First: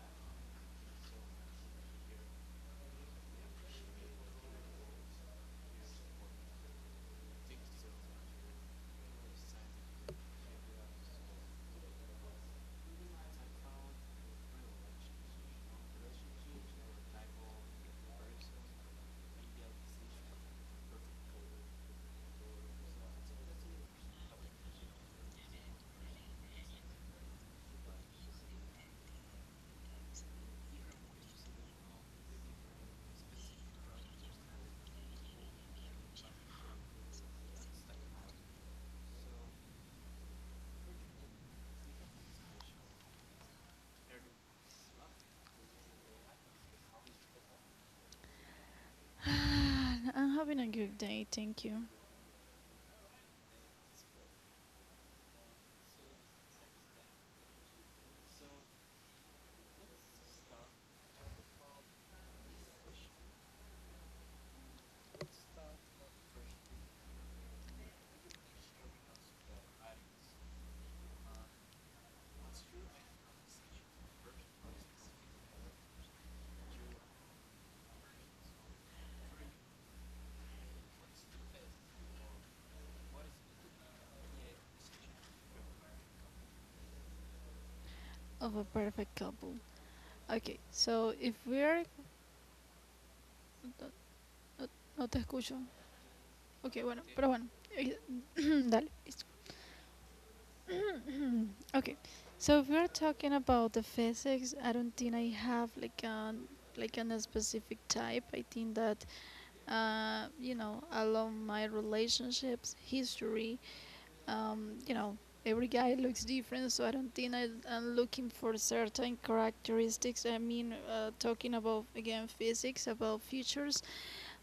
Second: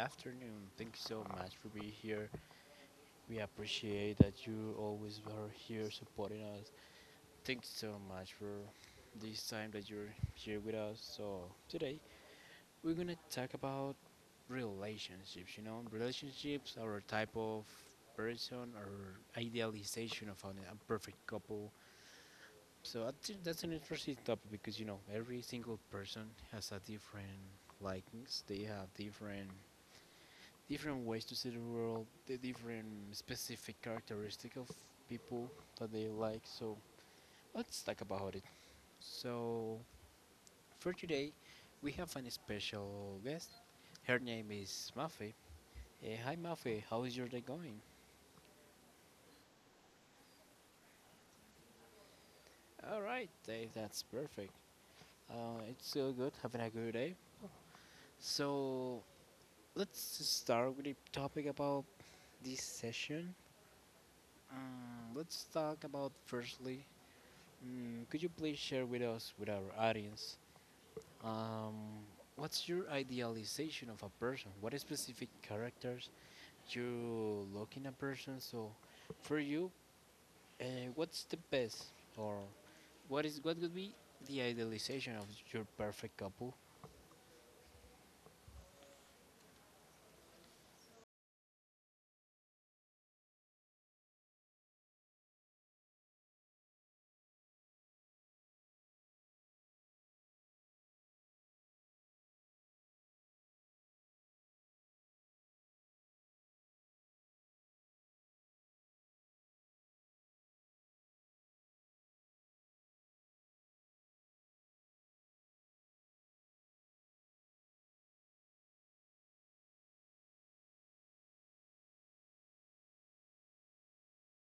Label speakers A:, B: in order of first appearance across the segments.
A: afternoon. Thank you so much for being here. We appreciate that you always are here supporting us. Thank you so much for this time that you're here with us. So today we're gonna talk about relationships. Relationships are a type of person or idealization of a perfect couple, so I think that's an interesting topic because every single person has a different likings. They have different ways to see the world, the different specific characteristic of people that they like. So let's talk about it. So for today, we have an special guest. Her name is Mafe. Hi Mafe, how is your day going?
B: I'm having a good day, thank you.
A: All right. That's perfect. It's still good. Having a good day. So let's start with the topic about this session. Let's talk about firstly. Could you please share with us, with our audience, um, what's your idealization of a person? What specific characters you look in a person? So, for you, what's the best, or what is what would be the idealization of your perfect couple?
B: Of a perfect couple. Okay, so if we're. No, no- no te escucho. Ok, bueno, pero bueno. Eh, Dale. Listo. Okay, so if we're talking about the physics, I don't think I have like a specific type. I think that you know, along my relationships history, you know, every guy looks different, so I don't think I'm looking for certain characteristics. I mean, talking about again physics, about features.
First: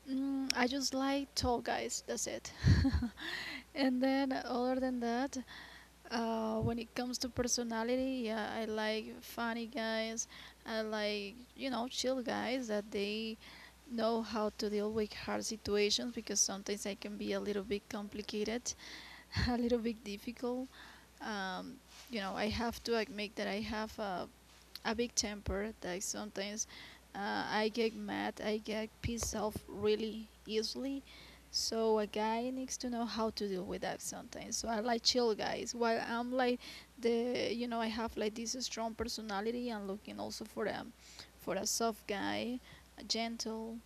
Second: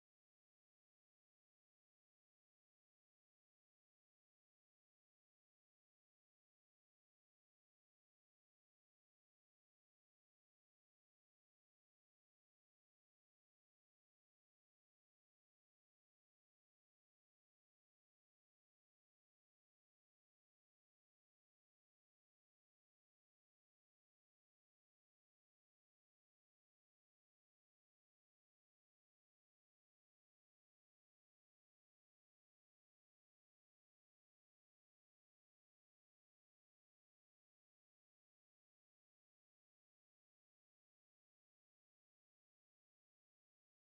B: Mm, I just like tall guys. That's it. And then other than that, when it comes to personality, yeah, I like funny guys. I like you know chill guys that they know how to deal with hard situations because sometimes I can be a little bit complicated, a little bit difficult, um, you know, I have to admit that I have a big temper. That sometimes uh, I get mad, I get pissed off really easily. So a guy needs to know how to deal with that sometimes. So I like chill guys. While I'm like the, you know, I have like this strong personality. I'm looking also for a soft guy, gentle,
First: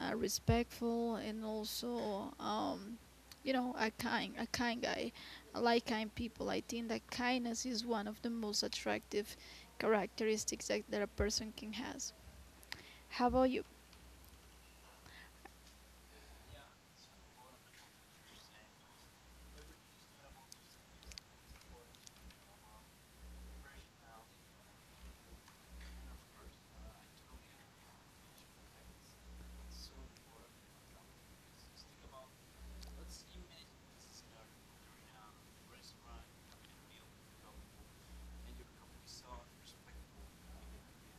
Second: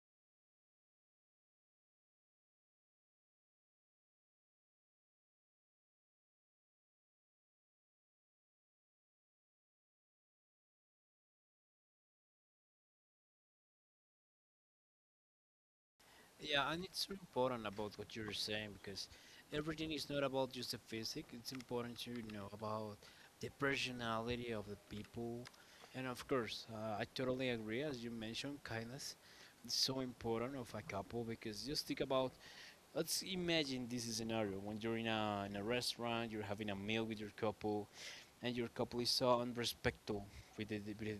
B: respectful, and also, you know, a kind guy. I like kind people. I think that kindness is one of the most attractive characteristics that a person can has. How about you?
A: Yeah, and it's so important about what you're saying because everything is not about just the physics. It's important to know about the personality of the people, and of course, I totally agree. As you mentioned, kindness is so important of a couple because just think about. Let's imagine this scenario. When you're in a restaurant, you're having a meal with your couple, and your couple is so unrespectful with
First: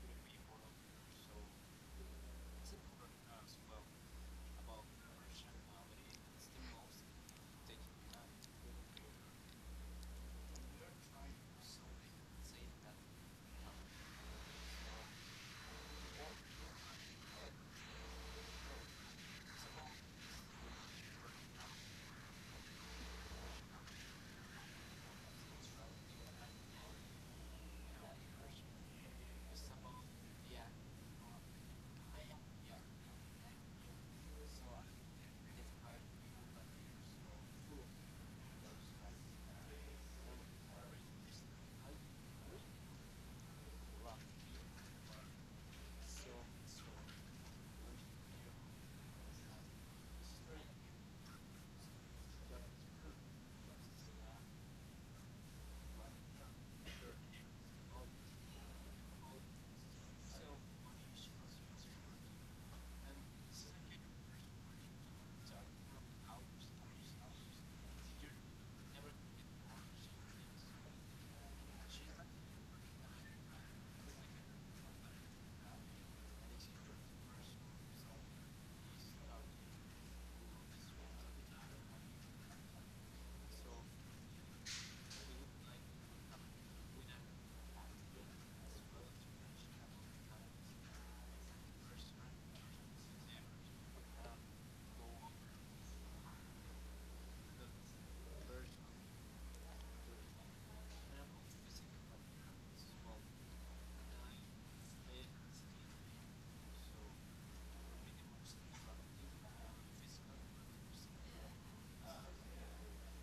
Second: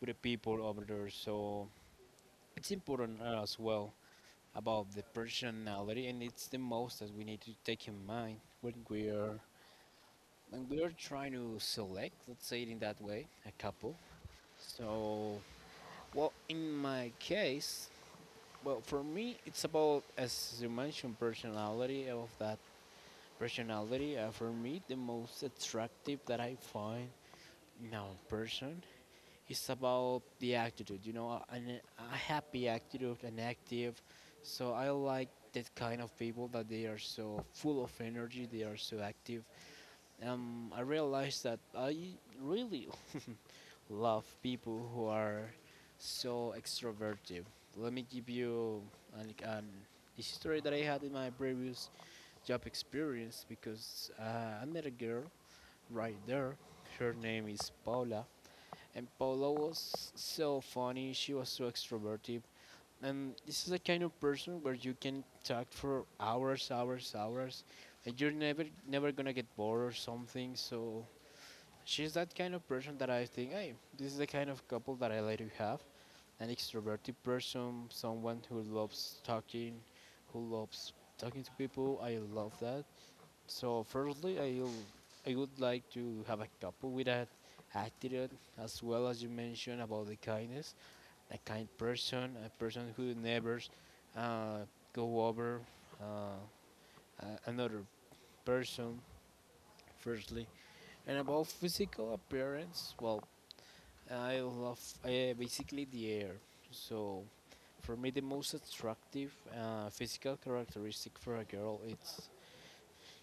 A: with the people over there. So it's important as well about the personality, and it's the most that we need to take in mind when we are trying to select, let's say it in that way, a couple. So, well, in my case, well, for me, it's about, as you mentioned, personality of that personality. For me, the most attractive that I find in a person, it's about the attitude, you know, a happy attitude and active. So I like that kind of people that they are so full of energy, they are so active. I realized that I really love people who are so extroverted. Let me give you an the story that I had in my previous job experience because I met a girl right there. Her name is Paula. And Paula was so funny, she was so extroverted. And this is the kind of person where you can talk for hours, hours, hours, and you're never gonna get bored or something. So she's that kind of person that I think, hey, this is the kind of couple that I like to have. An extroverted person, someone who loves talking to people. I love that. So firstly, I would like to have a couple with that attitude, as well as you mentioned about the kindness, a kind person, a person who never uh, go over uh, another person. Firstly, and about physical appearance, well, I love uh, basically the air. So, for me, the most attractive physical characteristic for a girl it's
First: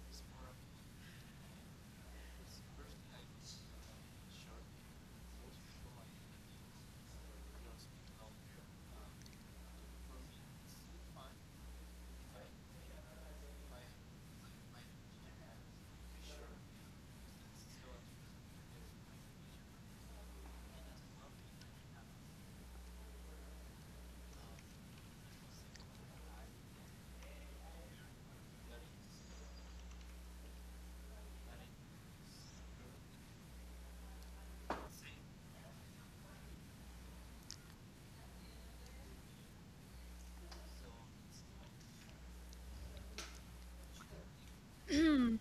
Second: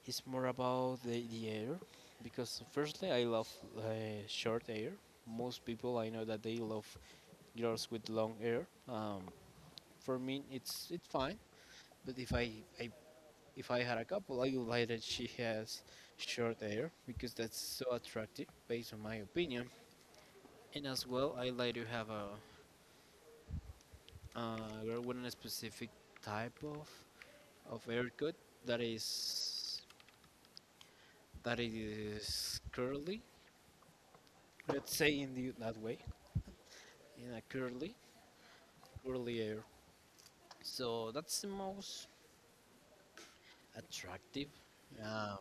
A: It's more about the air, because firstly I love uh, short hair. Most people I know that they love girls with long hair. For me it's fine, but I if I had a couple, I would like that she has short hair because that's so attractive based on my opinion. And as well, I like to have a girl with a specific type of haircut that is that is curly. Let's say in that way, in a curly, curly hair. So that's the most attractive uh,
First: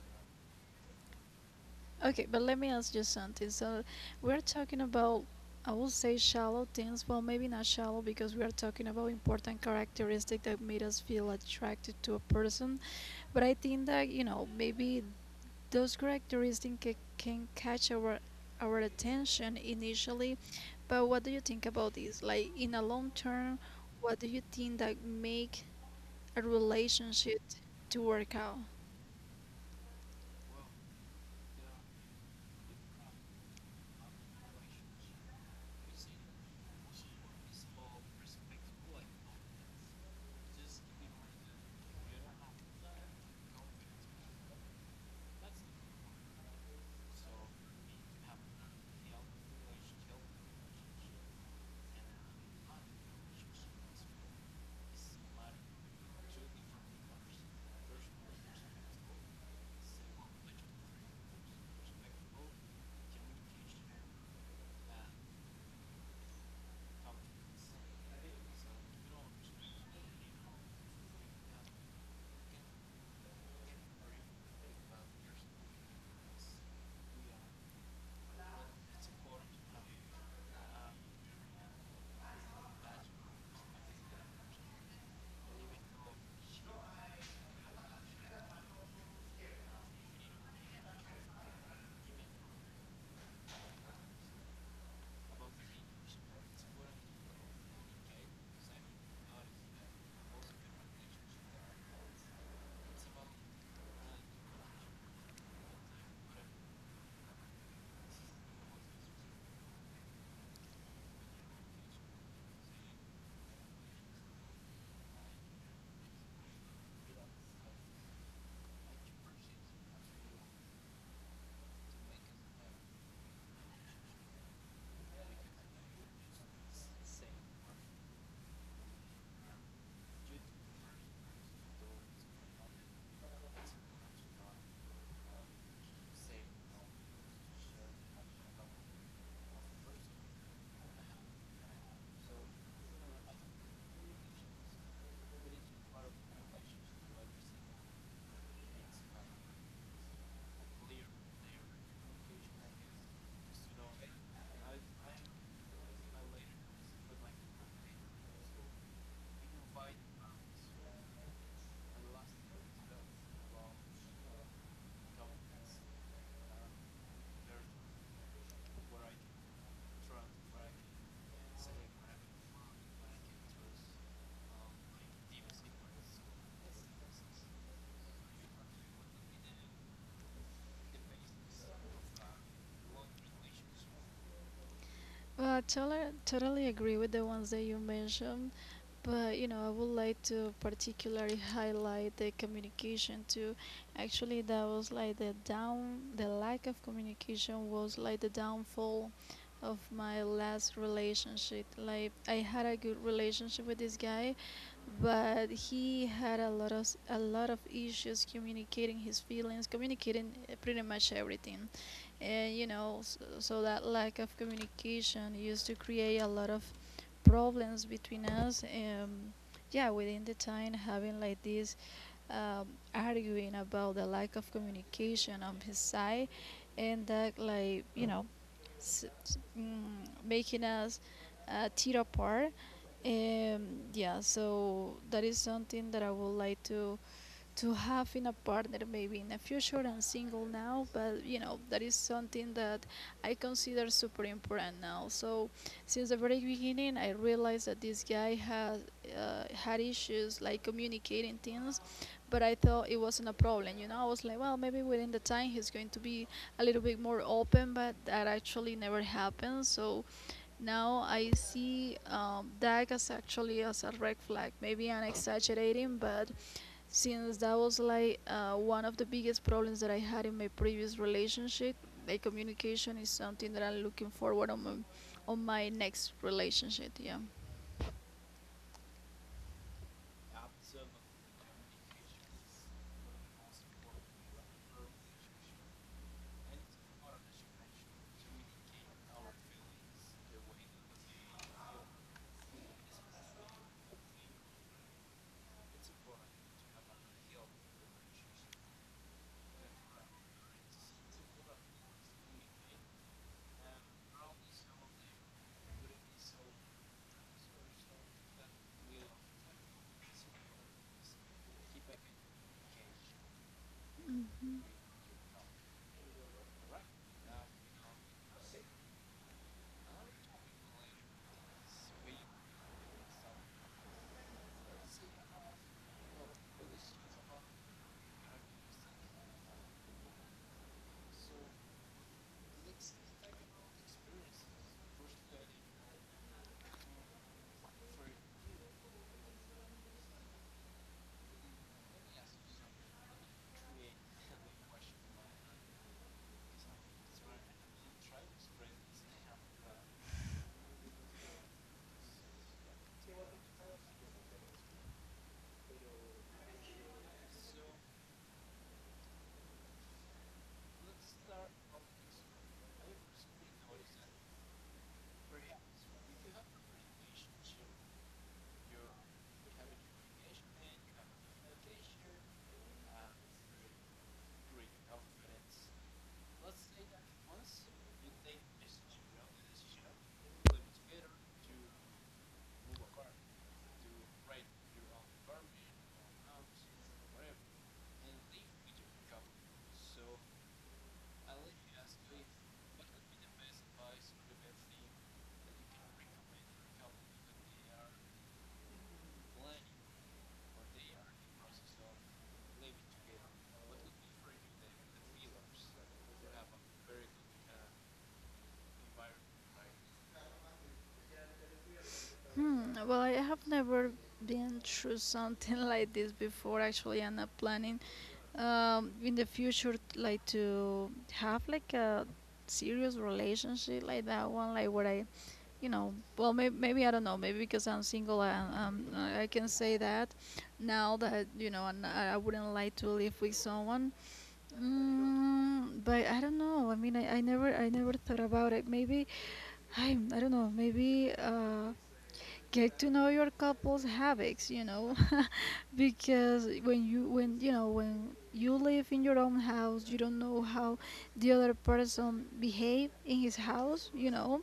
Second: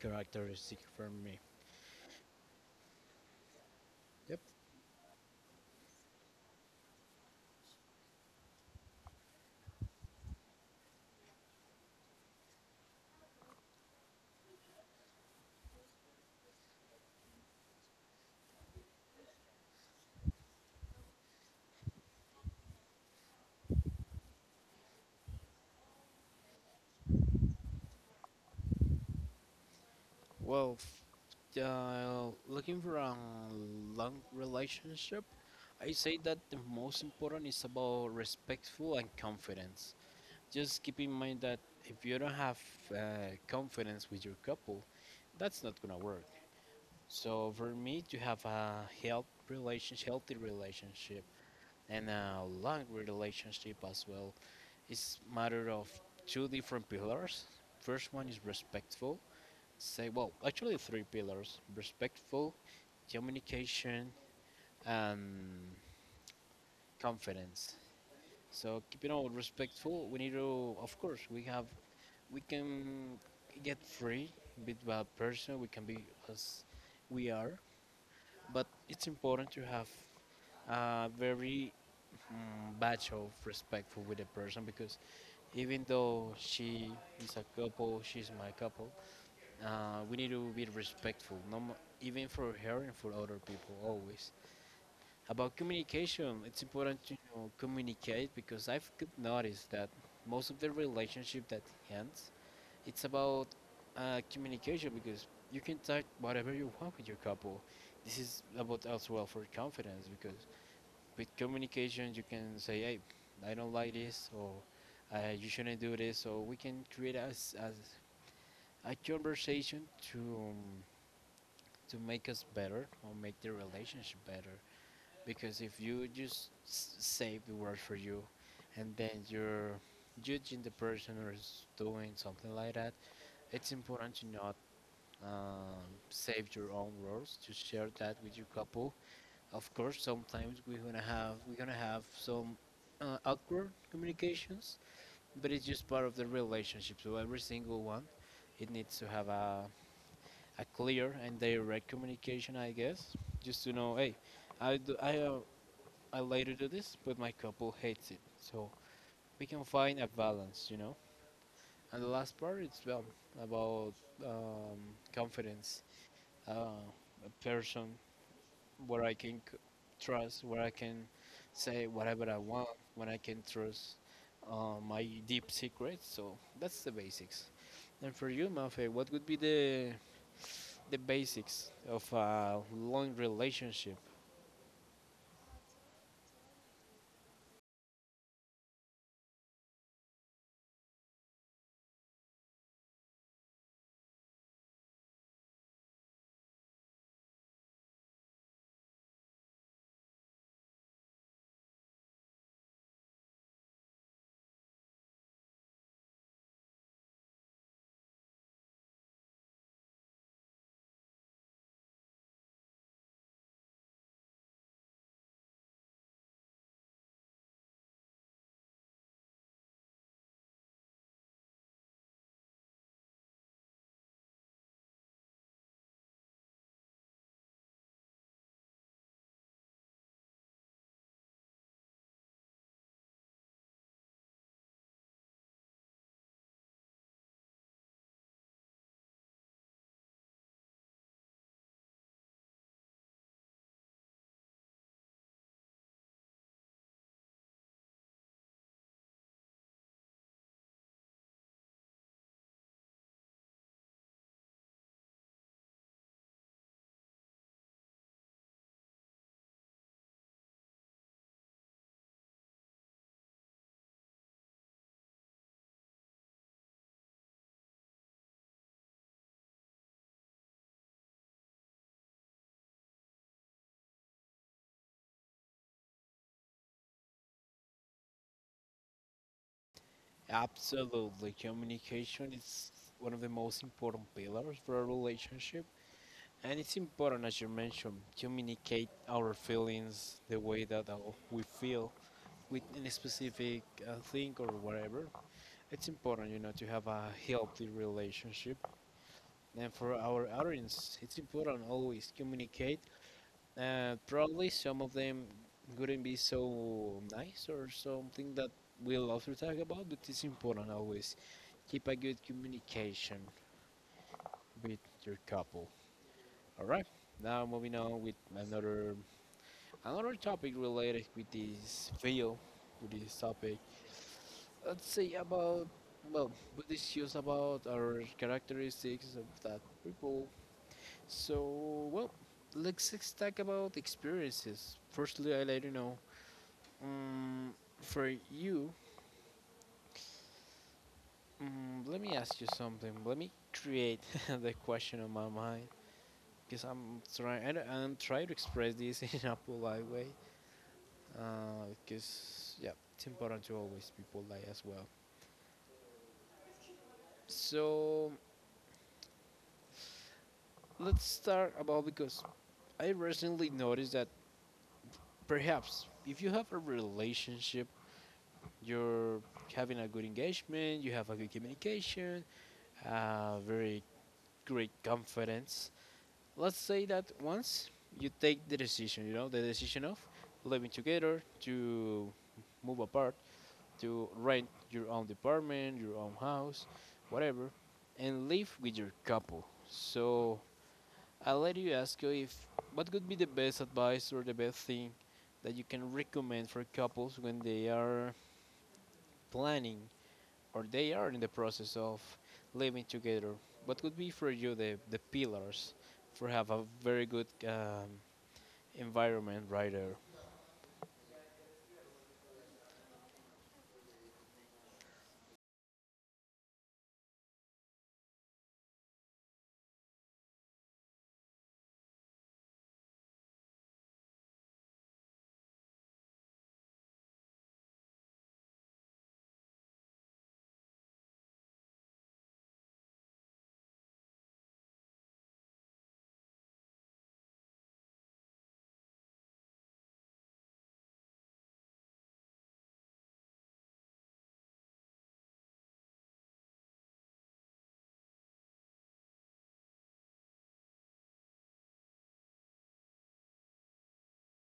A: characteristic for me.
B: Okay, but let me ask you something. So, we're
A: Yep.
B: talking about, I will say, shallow things. Well, maybe not shallow because we are talking about important characteristic that made us feel attracted to a person. But I think that you know, maybe those characteristics can catch our attention initially, but what do you think about this? Like in a long term, what do you think that make a relationship to work out?
A: Well, looking for a long relationship, I say that the most important is about respectful and confidence. Just keep in mind that if you don't have uh, confidence with your couple, that's not gonna work. So for me to have a healthy relationship and a long relationship as well, it's matter of two different pillars. First one is respectful. Say, well, actually three pillars: respectful, communication, and confidence. So keeping all respectful, we need to, of course, we can get free with a person. We can be as we are, but it's important to have a very batch of respectful with a person because even though she's my couple. We need to be respectful, no, mo- even for her and for other people, always. About communication, it's important to, you know, communicate because I've could noticed that most of the relationship that ends, it's about communication because you can talk whatever you want with your couple. This is about as well for confidence because with communication you can say, hey, I don't like this, or you shouldn't do this, so we can create as a conversation to um, to make us better or make the relationship better, because if you just save the word for you and then you're judging the person or is doing something like that, it's important to not um, save your own words to share that with your couple. Of course, sometimes we're gonna have some awkward communications, but it's just part of the relationship. So every single one, it needs to have a clear and direct communication, I guess, just to know, hey, I do, I uh, I later do this, but my couple hates it. So we can find a balance, you know. And the last part, it's about um, confidence. Uh, a person where I can trust, where I can say whatever I want, when I can trust my deep secrets. So that's the basics. And for you, Mafe, what would be the basics of a long relationship?
B: Well, I totally, totally agree with the ones that you mentioned, but you know, I would like to particularly highlight the communication too. Actually, that was like the lack of communication was like the downfall of my last relationship. Like, I had a good relationship with this guy, but he had a lot of issues communicating his feelings, communicating pretty much everything, and you know, so that lack of communication used to create a lot of problems between us. Yeah, within the time having like this, um, arguing about the lack of communication on his side, and that like you know, s- s- mm, making us tear apart, um, yeah, so that is something that I would like to have in a partner maybe in the future. I'm single now, but you know that is something that I consider super important now. So since the very beginning, I realized that this guy has had issues like communicating things, but I thought it wasn't a problem. You know, I was like, well, maybe within the time he's going to be a little bit more open, but that actually never happened. So now I see that as actually as a red flag. Maybe I'm exaggerating, but since that was like one of the biggest problems that I had in my previous relationship, like communication is something that I'm looking forward on my next relationship. Yeah.
A: Absolutely, communication is one of the most important pillars for a relationship. And it's important, as you mentioned, communicate our feelings the way that we feel with any specific thing or whatever. It's important, you know, to have a healthy relationship. And for our audience, it's important always communicate. Probably some of them wouldn't be so nice or something that we'll also talk about, but it's important always keep a good communication with your couple. All right. Now moving on with another topic related with this video, with this topic. Let's say about, well, Buddhist views about our characteristics of that people. So, well, let's just talk about experiences. Firstly, I let you know. Um, for you, let me ask you something. Let me create the question on my mind because I'm trying to express this in a polite way, because yeah, it's important to always be polite as well. So let's start about, because I recently noticed that perhaps if you have a relationship, you're having a good engagement, you have a good communication, very great confidence. Let's say that once you take the decision, you know, the decision of living together, to move apart, to rent your own apartment, your own house, whatever, and live with your couple. So I'll let you ask you if what could be the best advice or the best thing that you can recommend for couples when they are planning or they are in the process of living together. What could be for you the pillars for have a very good environment right there?
B: Hmm. Well, I have never been through something like this before. Actually, I'm not planning, in the future like to have like a serious relationship like that one, like where I you know, well, maybe I don't know. Maybe because I'm single, I can say that now that you know, and I wouldn't like to live with someone. Mm, but I don't know. I mean, I never thought about it. Maybe I don't know. Maybe get to know your couple's habits. You know, because when you live in your own house, you don't know how the other person behave in his house. You know,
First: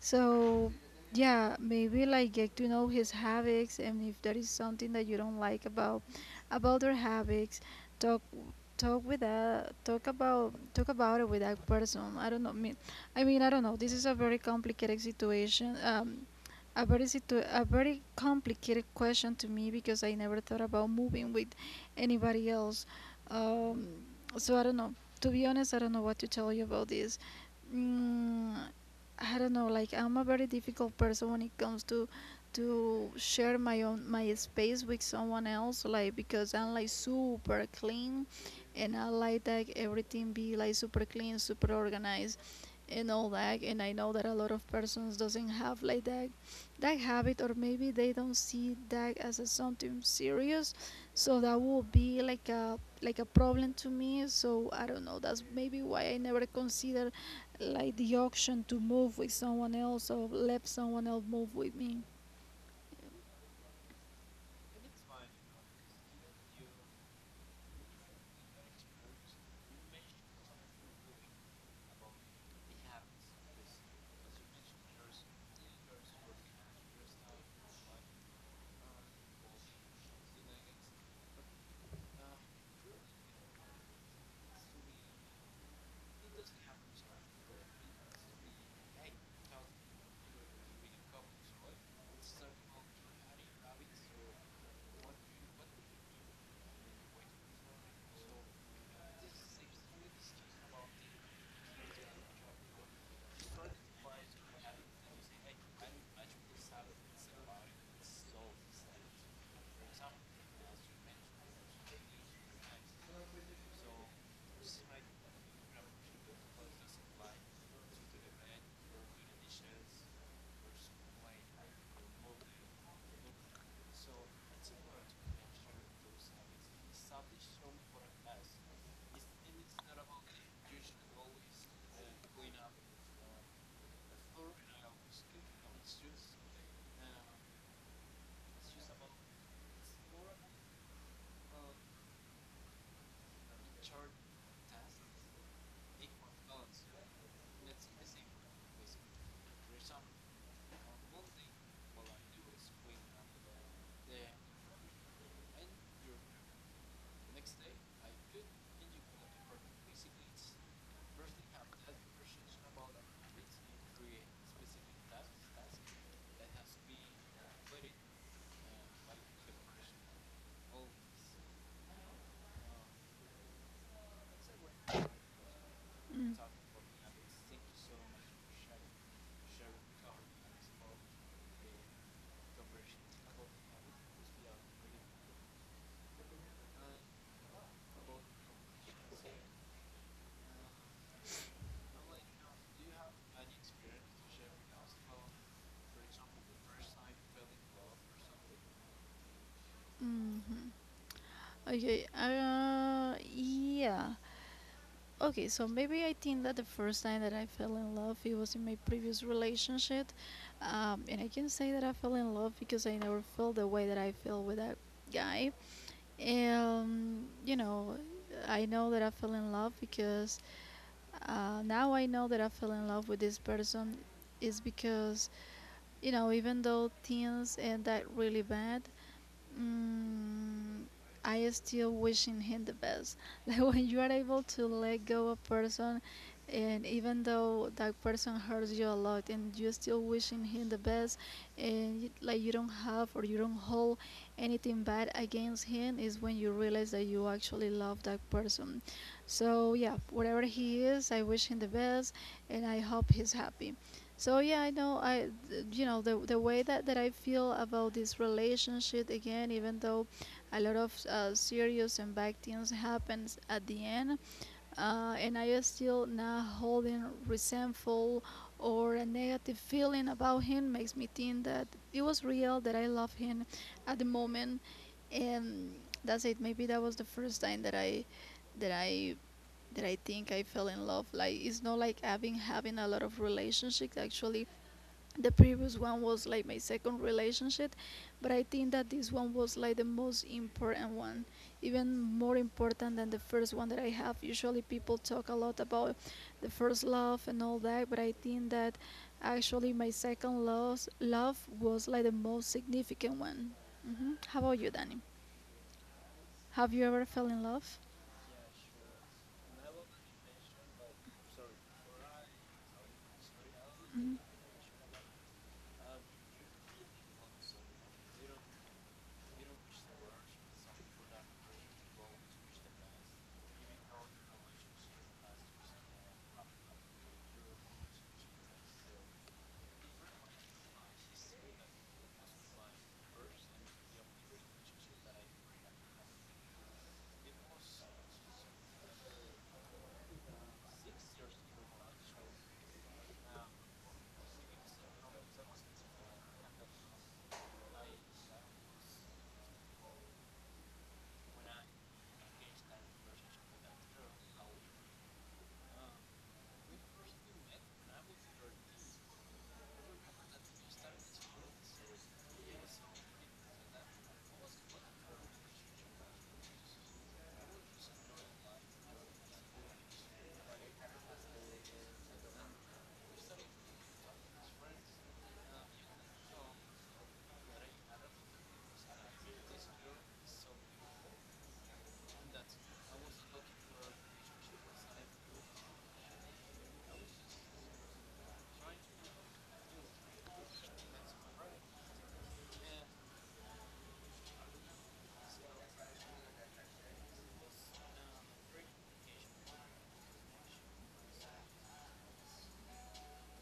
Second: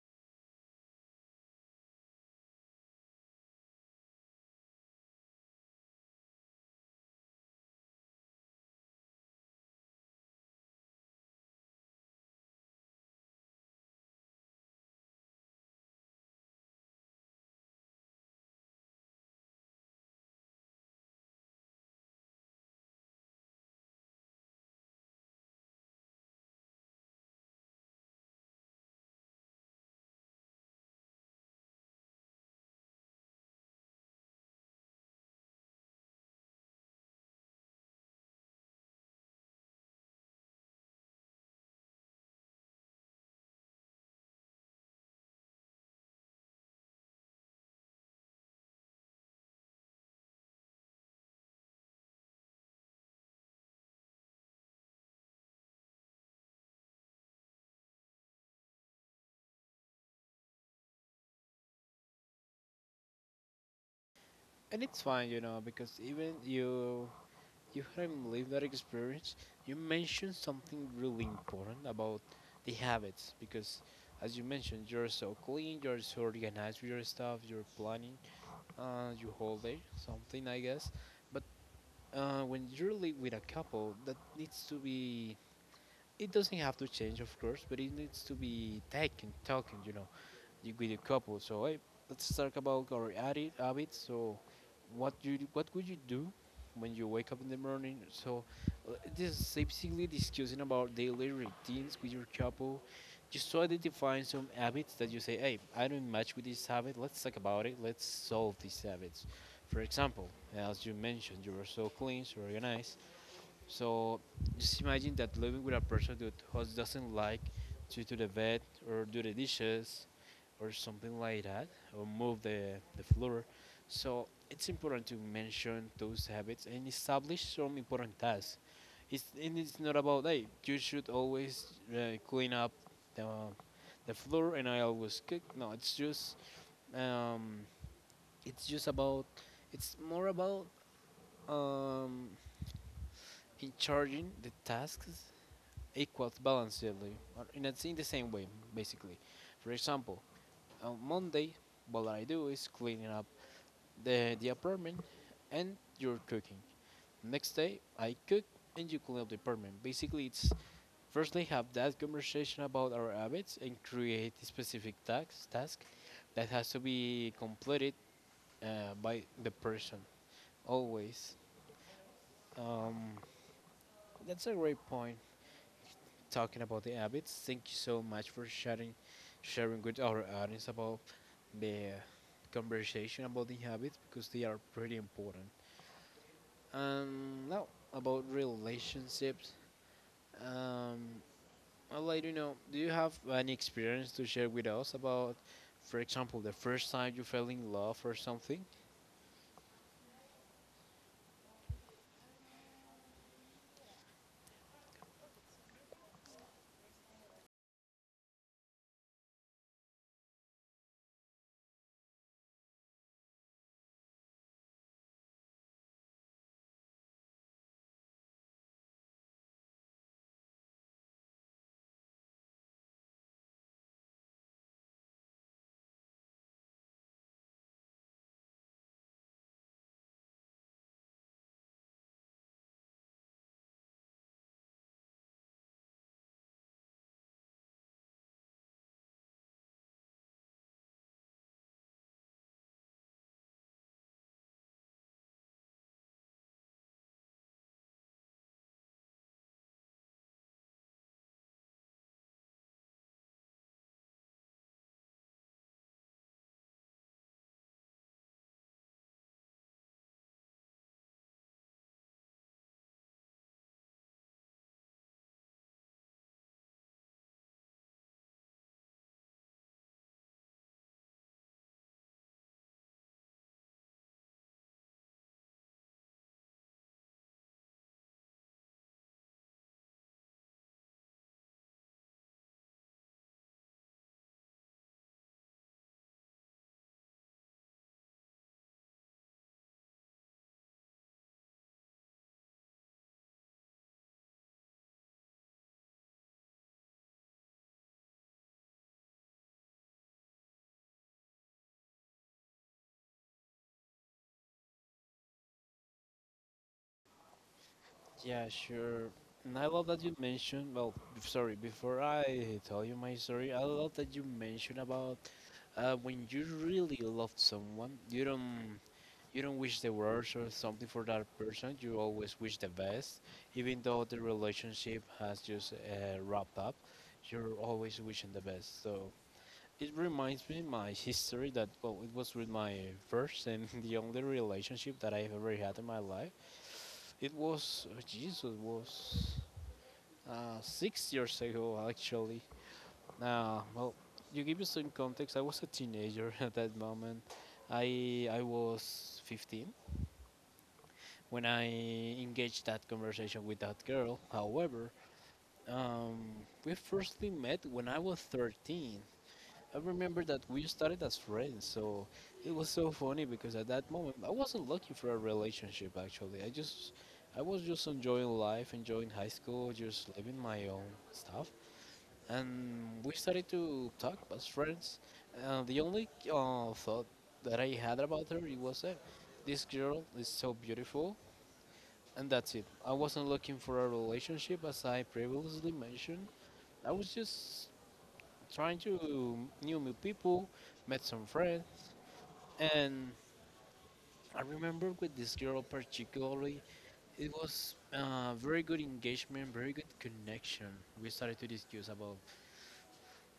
B: so, yeah, maybe like get to know his habits and if there is something that you don't like about their habits, talk talk about it with that person. I don't know. Mean, I mean, I don't know. This is a very complicated situation. A very complicated question to me because I never thought about moving with anybody else. Um, so I don't know. To be honest, I don't know what to tell you about this. Mm, I don't know, like I'm a very difficult person when it comes to share my space with someone else, like because I'm like super clean and I like that everything be like super clean, super organized and all that, and I know that a lot of persons doesn't have like that habit or maybe they don't see that as a something serious. So that will be like a problem to me. So I don't know, that's maybe why I never consider like the option to move with someone else or let someone else move with me.
A: And it's fine, you know, because even you haven't lived that experience, you mentioned something really important about the habits because, as you mentioned, you're so clean, you're so organized with your stuff, you're planning your whole day, something I guess. But when you live with a couple, that needs to be. It doesn't have to change, of course, but it needs to be taken, talking, you know, with your couple. So hey, let's talk about our habits. So what would you do when you wake up in the morning? So this is basically discussing about daily routines with your couple. Just to identify some habits that you say, hey, I don't match with this habit. Let's talk about it. Let's solve these habits. For example, as you mentioned, you are so clean, so organized, so just imagine that living with a person that who doesn't like to the bed or do the dishes or something like that, or move the floor. So it's important to mention those habits and establish some important tasks. It's, and it's not about, hey, you should always clean up the, the floor and I always cook. No, um, it's just about it's more about um, in charging the tasks equals balancedly or in the same way, basically. For example, on Monday what I do is cleaning up the apartment and you're cooking. Next day I cook and you clean up the apartment. Basically, it's firstly have that conversation about our habits and create a specific task that has to be completed uh, by the person always. um, that's a great point
B: Mm.
A: talking about the habits. Thank you so much for sharing with our audience about the conversation about the habits because they are pretty important. Now about relationships. Um, I'd like to know, do you have any experience to share with us about, for example, the first time you fell in love or something?
B: Mhm. Okay. Yeah. Okay. So maybe I think that the first time that I fell in love, it was in my previous relationship, and I can say that I fell in love because I never felt the way that I feel with that guy. And you know, I know that I fell in love because now I know that I fell in love with this person is because you know, even though things end that really bad, mm, I still wishing him the best. Like when you are able to let go a person, and even though that person hurts you a lot, and you still wishing him the best, and you, like you don't have or you don't hold anything bad against him, is when you realize that you actually love that person. So yeah, whatever he is, I wish him the best, and I hope he's happy. So yeah, I know you know the way that I feel about this relationship again, even though a lot of serious and bad things happens at the end, and I is still not holding resentful or a negative feeling about him makes me think that it was real that I love him at the moment, and that's it. Maybe that was the first time that I that I think I fell in love. Like it's not like I've been having a lot of relationships. Actually the previous one was like my second relationship, but I think that this one was like the most important one, even more important than the first one that I have. Usually people talk a lot about the first love and all that, but I think that actually my second love was like the most significant one. Hmm, how about you, Danny, have you ever fell in love?
A: Yeah, sure. And I love that you mentioned, well, before I tell you my story, I love that you mentioned about, uh, when you really love someone, you don't wish the worst or something for that person. You always wish the best, even though the relationship has just wrapped up. You're always wishing the best. So it reminds me my history that, well, it was with my first and the only relationship that I've ever had in my life. It was, oh Jesus, was 6 years ago actually. Well, you give you some context. I was a teenager at that moment. I was 15 when I engaged that conversation with that girl. However, um, we firstly met when I was 13. I remember that we started as friends, so it was so funny because at that moment I wasn't looking for a relationship. Actually, I was just enjoying life, enjoying high school, just living my own stuff, and we started to talk as friends. The only thought that I had about her it was that this girl is so beautiful, and that's it. I wasn't looking for a relationship, as I previously mentioned. I was just trying to new people, met some friends, and I remember with this girl particularly, it was, very good engagement, very good connection. We started to discuss about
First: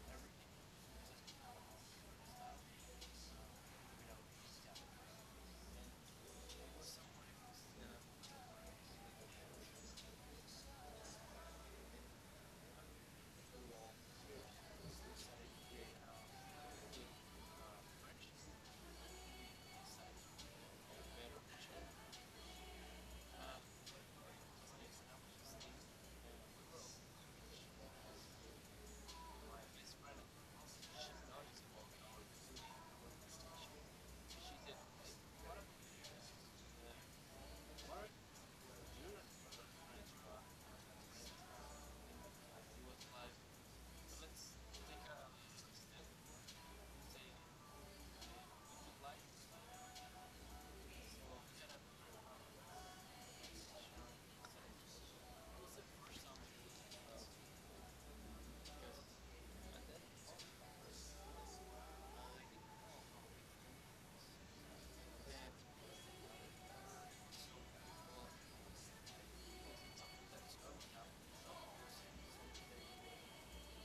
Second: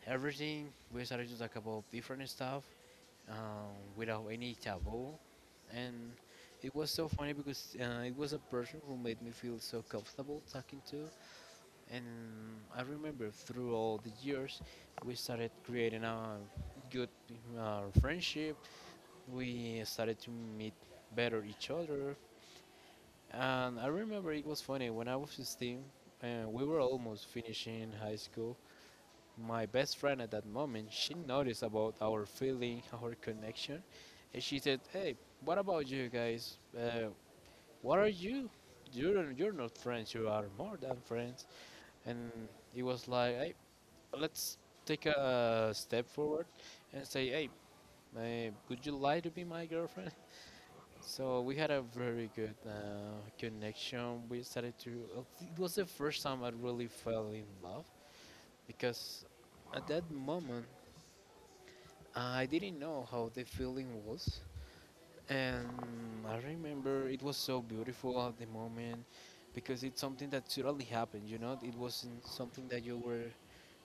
A: everything. We started to talk about different stuff, without any taboo. And it was so funny because, it was a person who made me feel so comfortable talking to. And I remember through all the years, we started creating a good, friendship. We started to meet better each other. And I remember it was funny when I was 16, we were almost finishing high school. My best friend at that moment, she noticed about our feeling, our connection, and she said, hey, what about you guys? What are you're not friends, you are more than friends. And it was like, hey, let's take a step forward and say, hey, would you like to be my girlfriend? So we had a very good, connection. We started to, it was the first time I really fell in love because at that moment I didn't know how the feeling was. And I remember it was so beautiful at the moment because it's something that totally happened. You know, it wasn't something that you were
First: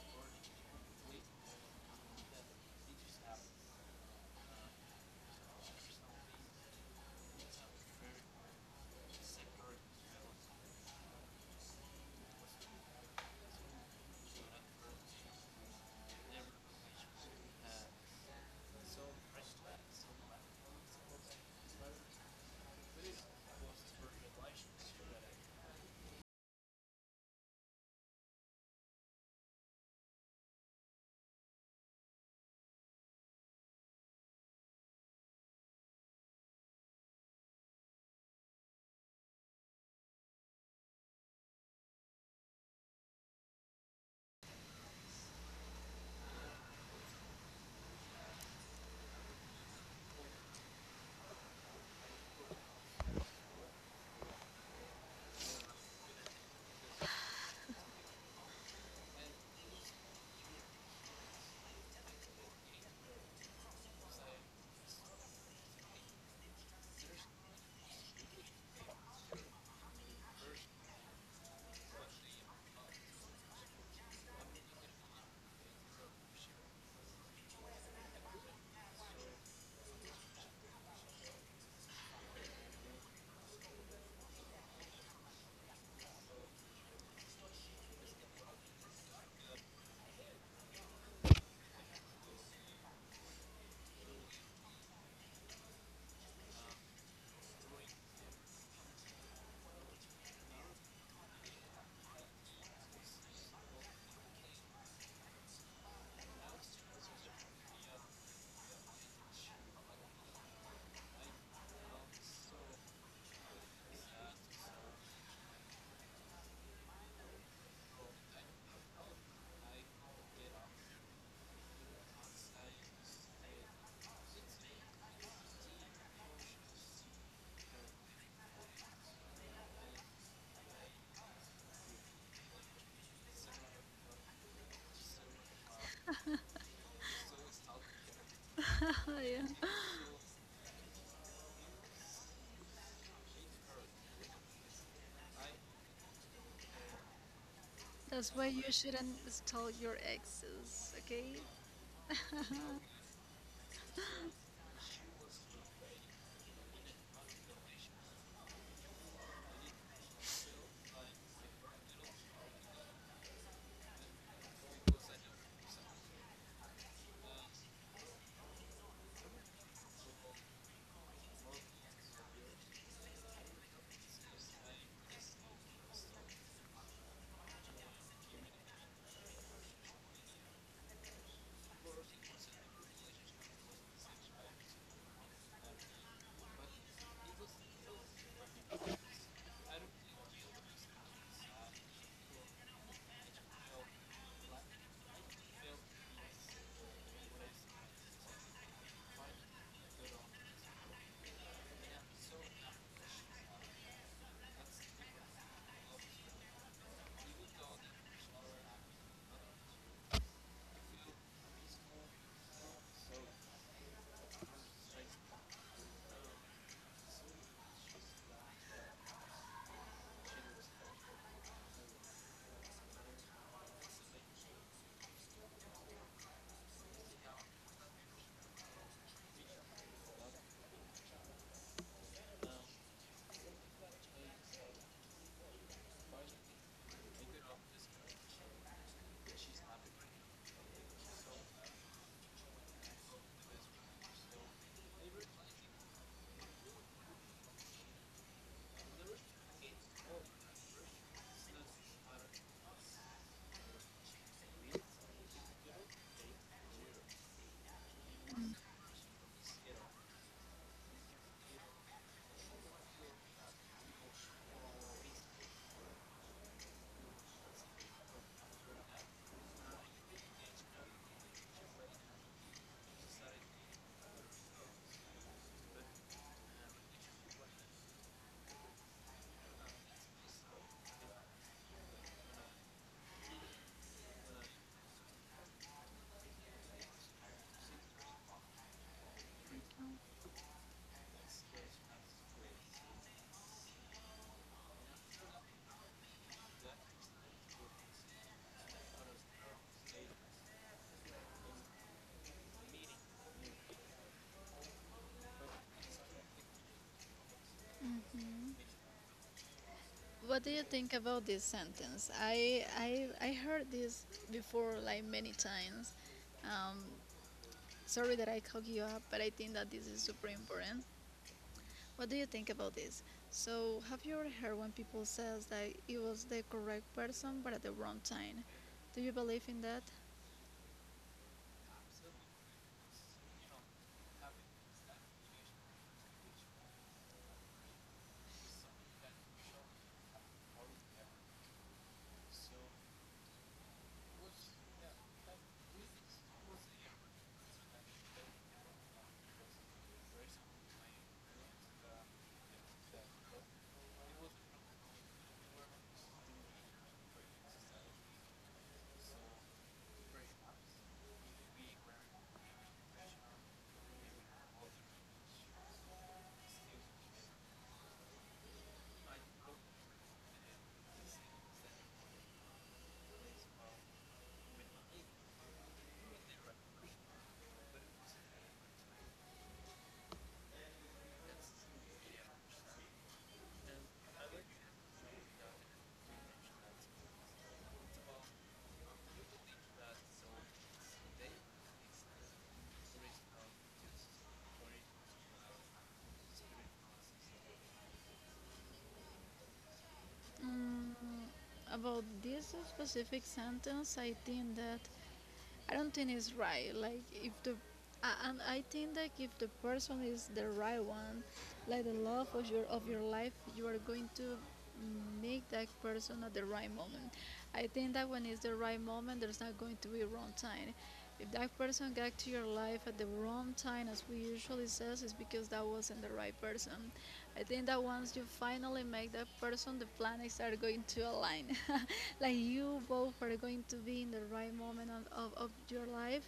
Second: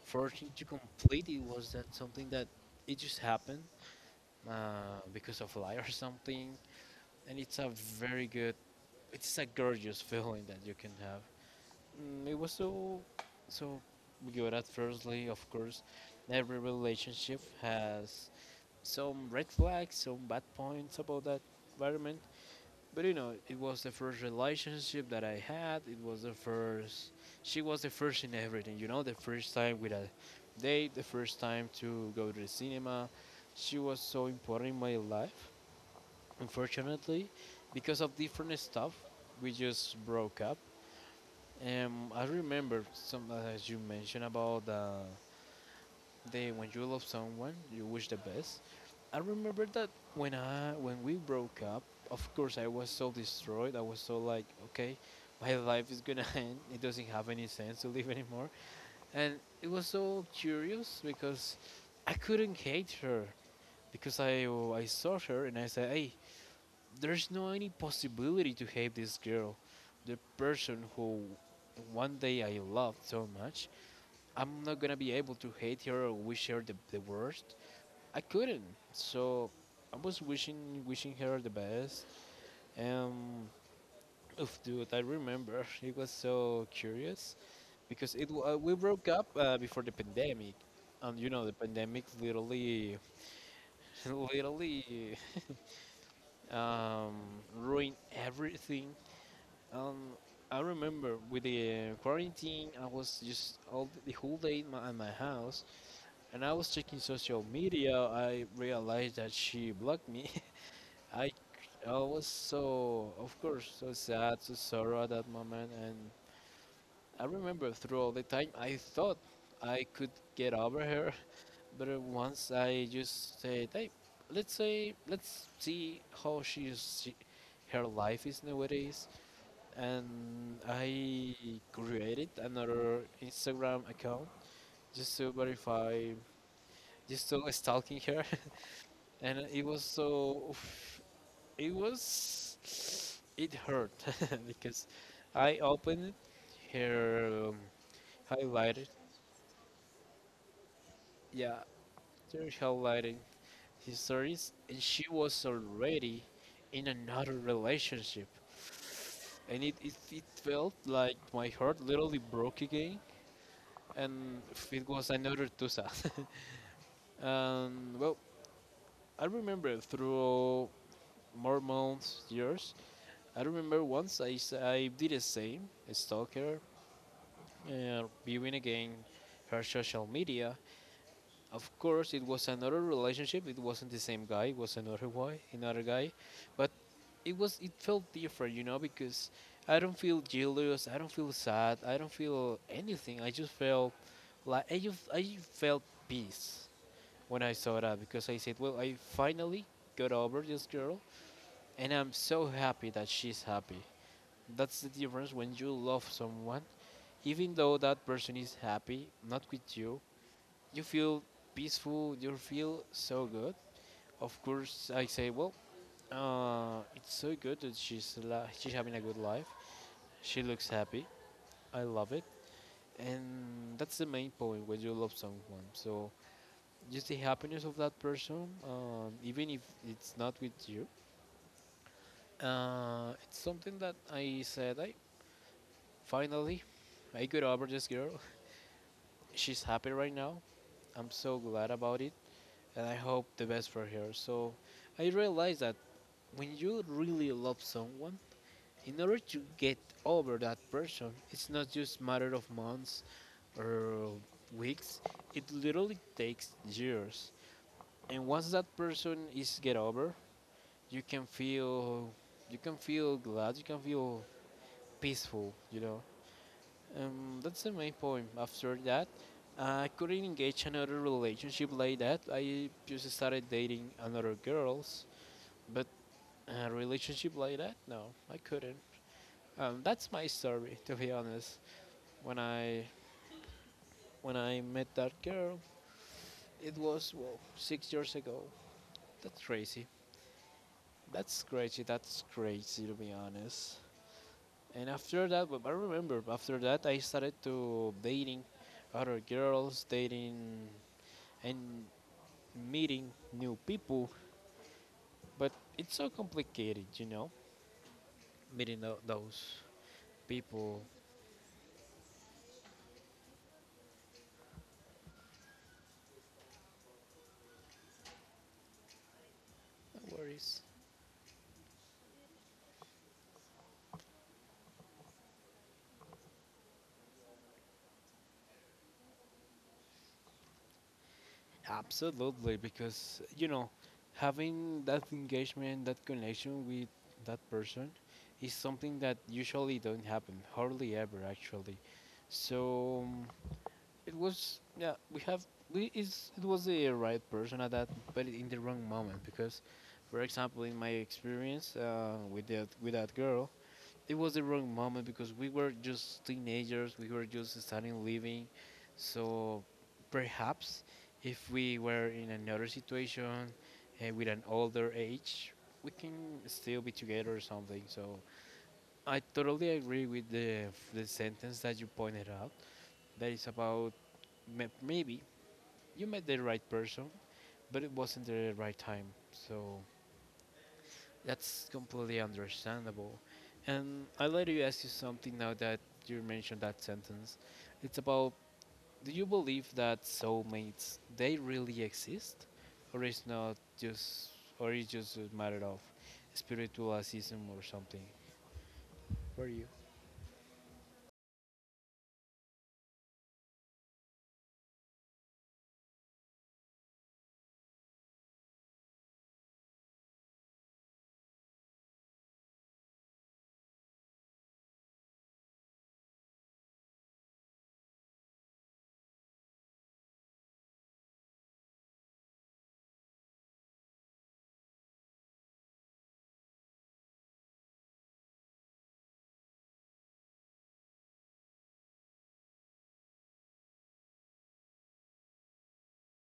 A: forcing to complete. It was that something that it just happened, because of lie or something, and it's a very good, it's a gorgeous feeling that you can have. Mm, it was so, so good at firstly, of course. Every relationship has some red flags, some bad points about that environment. But you know, it was the first relationship that I had. It was the first. She was the first in everything. You know, the first time with a date, the first time to go to the cinema. She was so important in my life. Unfortunately, because of different stuff, we just broke up. And I remember, some as you mentioned about when you love someone, you wish the best. I remember that when we broke up, of course I was so destroyed. I was so like, okay, my life is gonna end. It doesn't have any sense to live anymore. And it was so curious because I couldn't hate her because I saw her and I said, hey, there's no any possibility to hate this girl, the person who one day I loved so much. I'm not gonna be able to hate her or wish her the worst. I couldn't. So I was wishing her the best. Um, oof, dude, I remember it was so curious because we broke up, before the pandemic, and you know the pandemic literally literally um, ruined everything. Um, I remember with the quarantine, I was just all the whole day in in my house, and I was checking social media. I realized that she blocked me. I was so, of course, so sad, so sorrow at that moment. And I remember through all the time, I thought I could get over her. But, once I just said, hey, let's see how her life is nowadays. And I created another Instagram account just to verify, just to stalking her.
B: Oh,
A: And it
B: yeah.
A: was so, oof, it was. It hurt because I opened her,
B: That's why you
A: highlighted.
B: shouldn't tell your exes, okay?
A: Yeah, her highlighted histories, and she was already in another relationship. And it felt like my heart literally broke again, and it was another Tusa. And, well, I remember through more months, years, I remember once I did the same, stalker, viewing again her social media. Of course, it was another relationship. It wasn't the same guy. It was another guy, but it felt different, you know, because I don't feel jealous. I don't feel sad. I don't feel anything. I just felt like I felt peace when I saw that because I said, well, I finally got over this girl, and I'm so happy that she's happy. That's the difference when you love someone. Even though that person is happy, not with you, you feel peaceful, you feel so good. Of course, I say, well, it's so good that she's having a good life. She looks happy. I love it. And that's the main point when you love someone. So, just the happiness of that person, even if it's not with you. It's something that I said, finally I got over this girl. She's happy right now. I'm so glad about it, and I hope the best for her. So I realized that when you really love someone, in order to get over that person, it's not just matter of months or weeks. It literally takes years. And once that person is get over, you can feel, you can feel peaceful, you know. That's the main point. After that, I couldn't engage another relationship like that. I just started dating another girls, but a relationship like that, no, I couldn't. That's my story, to be honest. When I when I met that girl, it was, well, 6 years ago. That's crazy. That's crazy. That's crazy, to be honest. And after that, but I remember after that I started to dating other girls, dating and meeting new people, but it's so complicated, you know, meeting those
B: What do you
A: people.
B: think about this sentence? I heard this before like many times. Um, sorry that I called you up, but I think that this
A: No
B: is super
A: worries.
B: important. What do you think about this? So have you ever heard when people says that it was the correct person but at the wrong time? Do you believe in that?
A: Absolutely, because you know, having that engagement, that connection with that person is something that usually don't happen, hardly ever actually. So, it was, yeah, we have we is it was the right person at that, but in the wrong moment because, for example, in my experience, with that girl, it was the wrong moment because we were just teenagers, we were just starting living. So perhaps if we were in another situation, with an older age, we can still be together or something. So I totally agree with the sentence that you pointed out. That is about maybe you met the right person, but it wasn't the right time. So that's completely understandable. And I'll let you ask you something now that you mentioned that sentence. It's about, do you believe that soulmates they really exist? Or is not just Or is just a matter of spiritualism or something? For you.
B: Mm, about this specific sentence, I think that I don't think it's right. Like if the and I think that if the person is the right one, like the love of your life, you are going to make that person at the right moment. I think that when it's the right moment, there's not going to be wrong time. If that person got to your life at the wrong time, as we usually says, it's because that wasn't the right person. I think that once you finally make that person, the planets are going to align. Like you both are going to be in the right moment of, of your life.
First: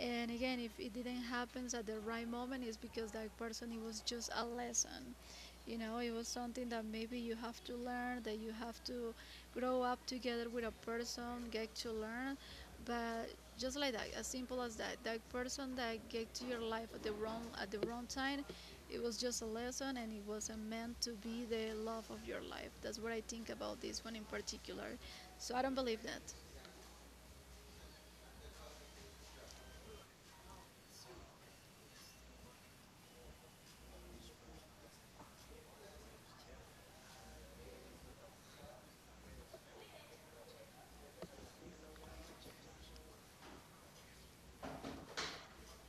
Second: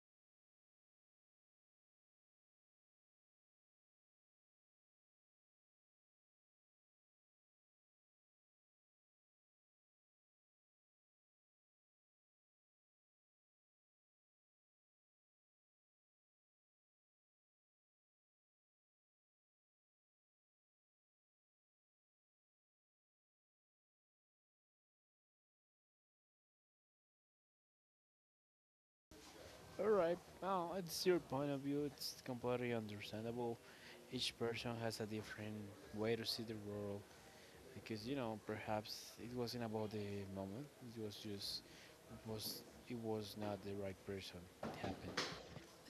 B: And again, if it didn't happen at the right moment, it's because that person, it was just a lesson. You know, it was something that maybe you have to learn, that you have to grow up together with a person, get to learn, but just like that, as simple as that, that person that gave to your life at the wrong time, it was just a lesson and it wasn't meant to be the love of your life. That's what I think about this one in particular, so I don't believe that.
A: Alright. Well, it's your point of view, it's completely understandable. Each person has a different way to see the world because you know perhaps it wasn't about the moment. It was just it was it was not the right person. It happened.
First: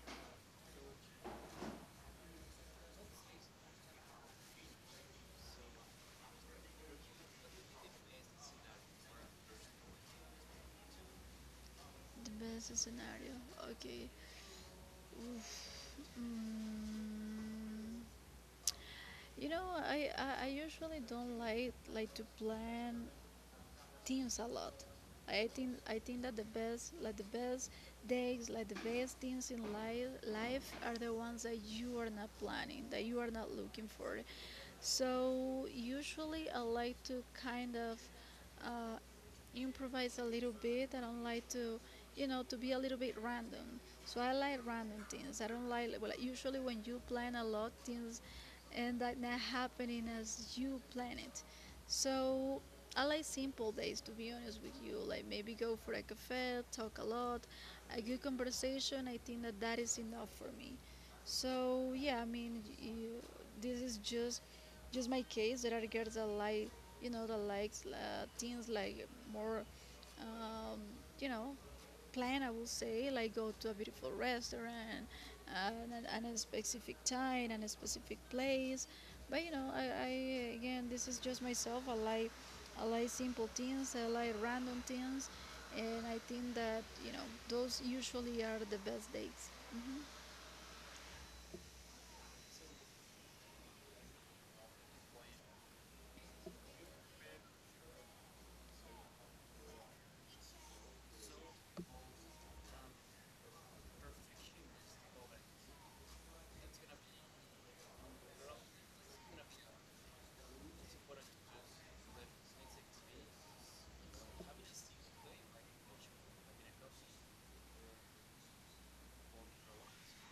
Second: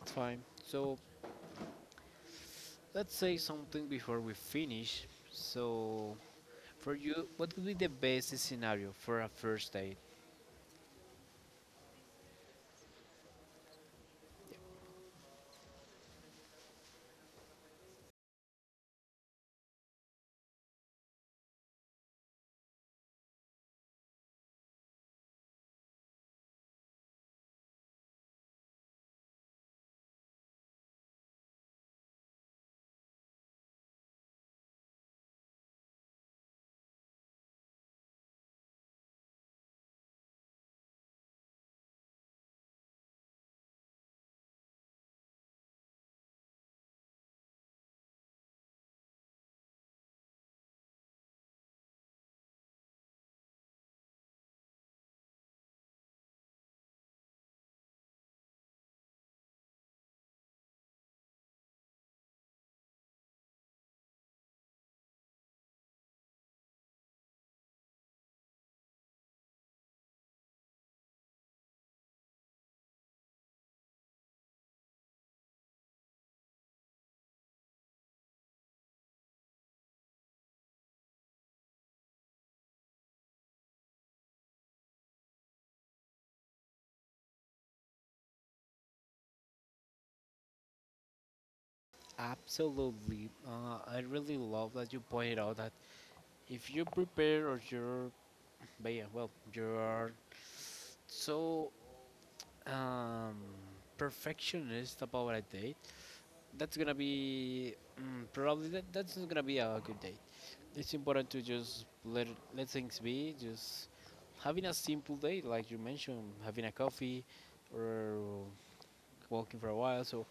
A: It's fine. So let's say something before we finish. So for you, what would be the best scenario for a first date?
B: The best scenario, okay. Oof. Mm. You know, I usually don't like to plan things a lot. I think that the best, like the best days, like the best things in life are the ones that you are not planning, that you are not looking for. So usually I like to kind of uh, improvise a little bit. I don't like to, you know, to be a little bit random. So I like random things. I don't like, well, usually when you plan a lot things, and that not happening as you plan it. So I like simple days to be honest with you. Like maybe go for a cafe, talk a lot, a good conversation. I think that that is enough for me. So yeah, I mean, you, this is just my case. There are girls that like you know that likes things like more, um, you know, plan, I will say, like go to a beautiful restaurant and a specific time and a specific place, but you know I again this is just myself. I like, I like simple things, I like random things, and I think that, you know, those usually are the best dates.
A: Absolutely. I really love that you pointed out that if you prepare or you're, but yeah, well, you're so, um, perfectionist about a date, that's gonna be, mm, probably that's not gonna be a good day. It's important to just let things be. Just having a simple day, like you mentioned, having a coffee or walking for a while. So,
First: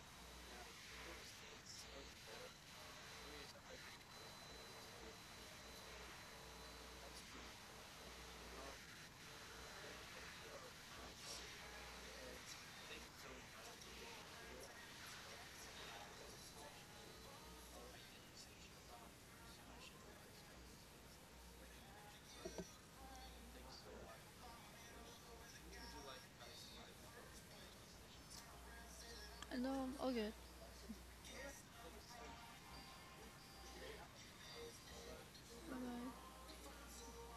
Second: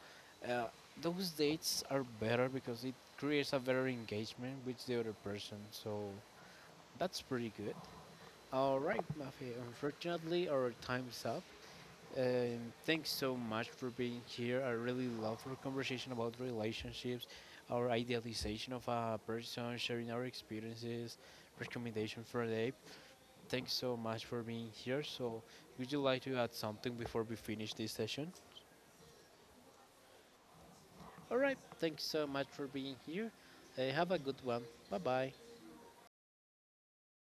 A: uh, those dates are better because it creates a better engagement with the other person. So that's pretty good. All right, Mafi. Unfortunately, our time is up. Thanks so much for being here. I really love our conversation about relationships, our idealization of a person, sharing our experiences, recommendation for a day. Thanks so much for being here. So, would you like to add something before we finish this session?
B: Mm-hmm. No, all good.
A: All right. Thanks so much for being here. Have a good one. Bye bye.
B: Bye bye.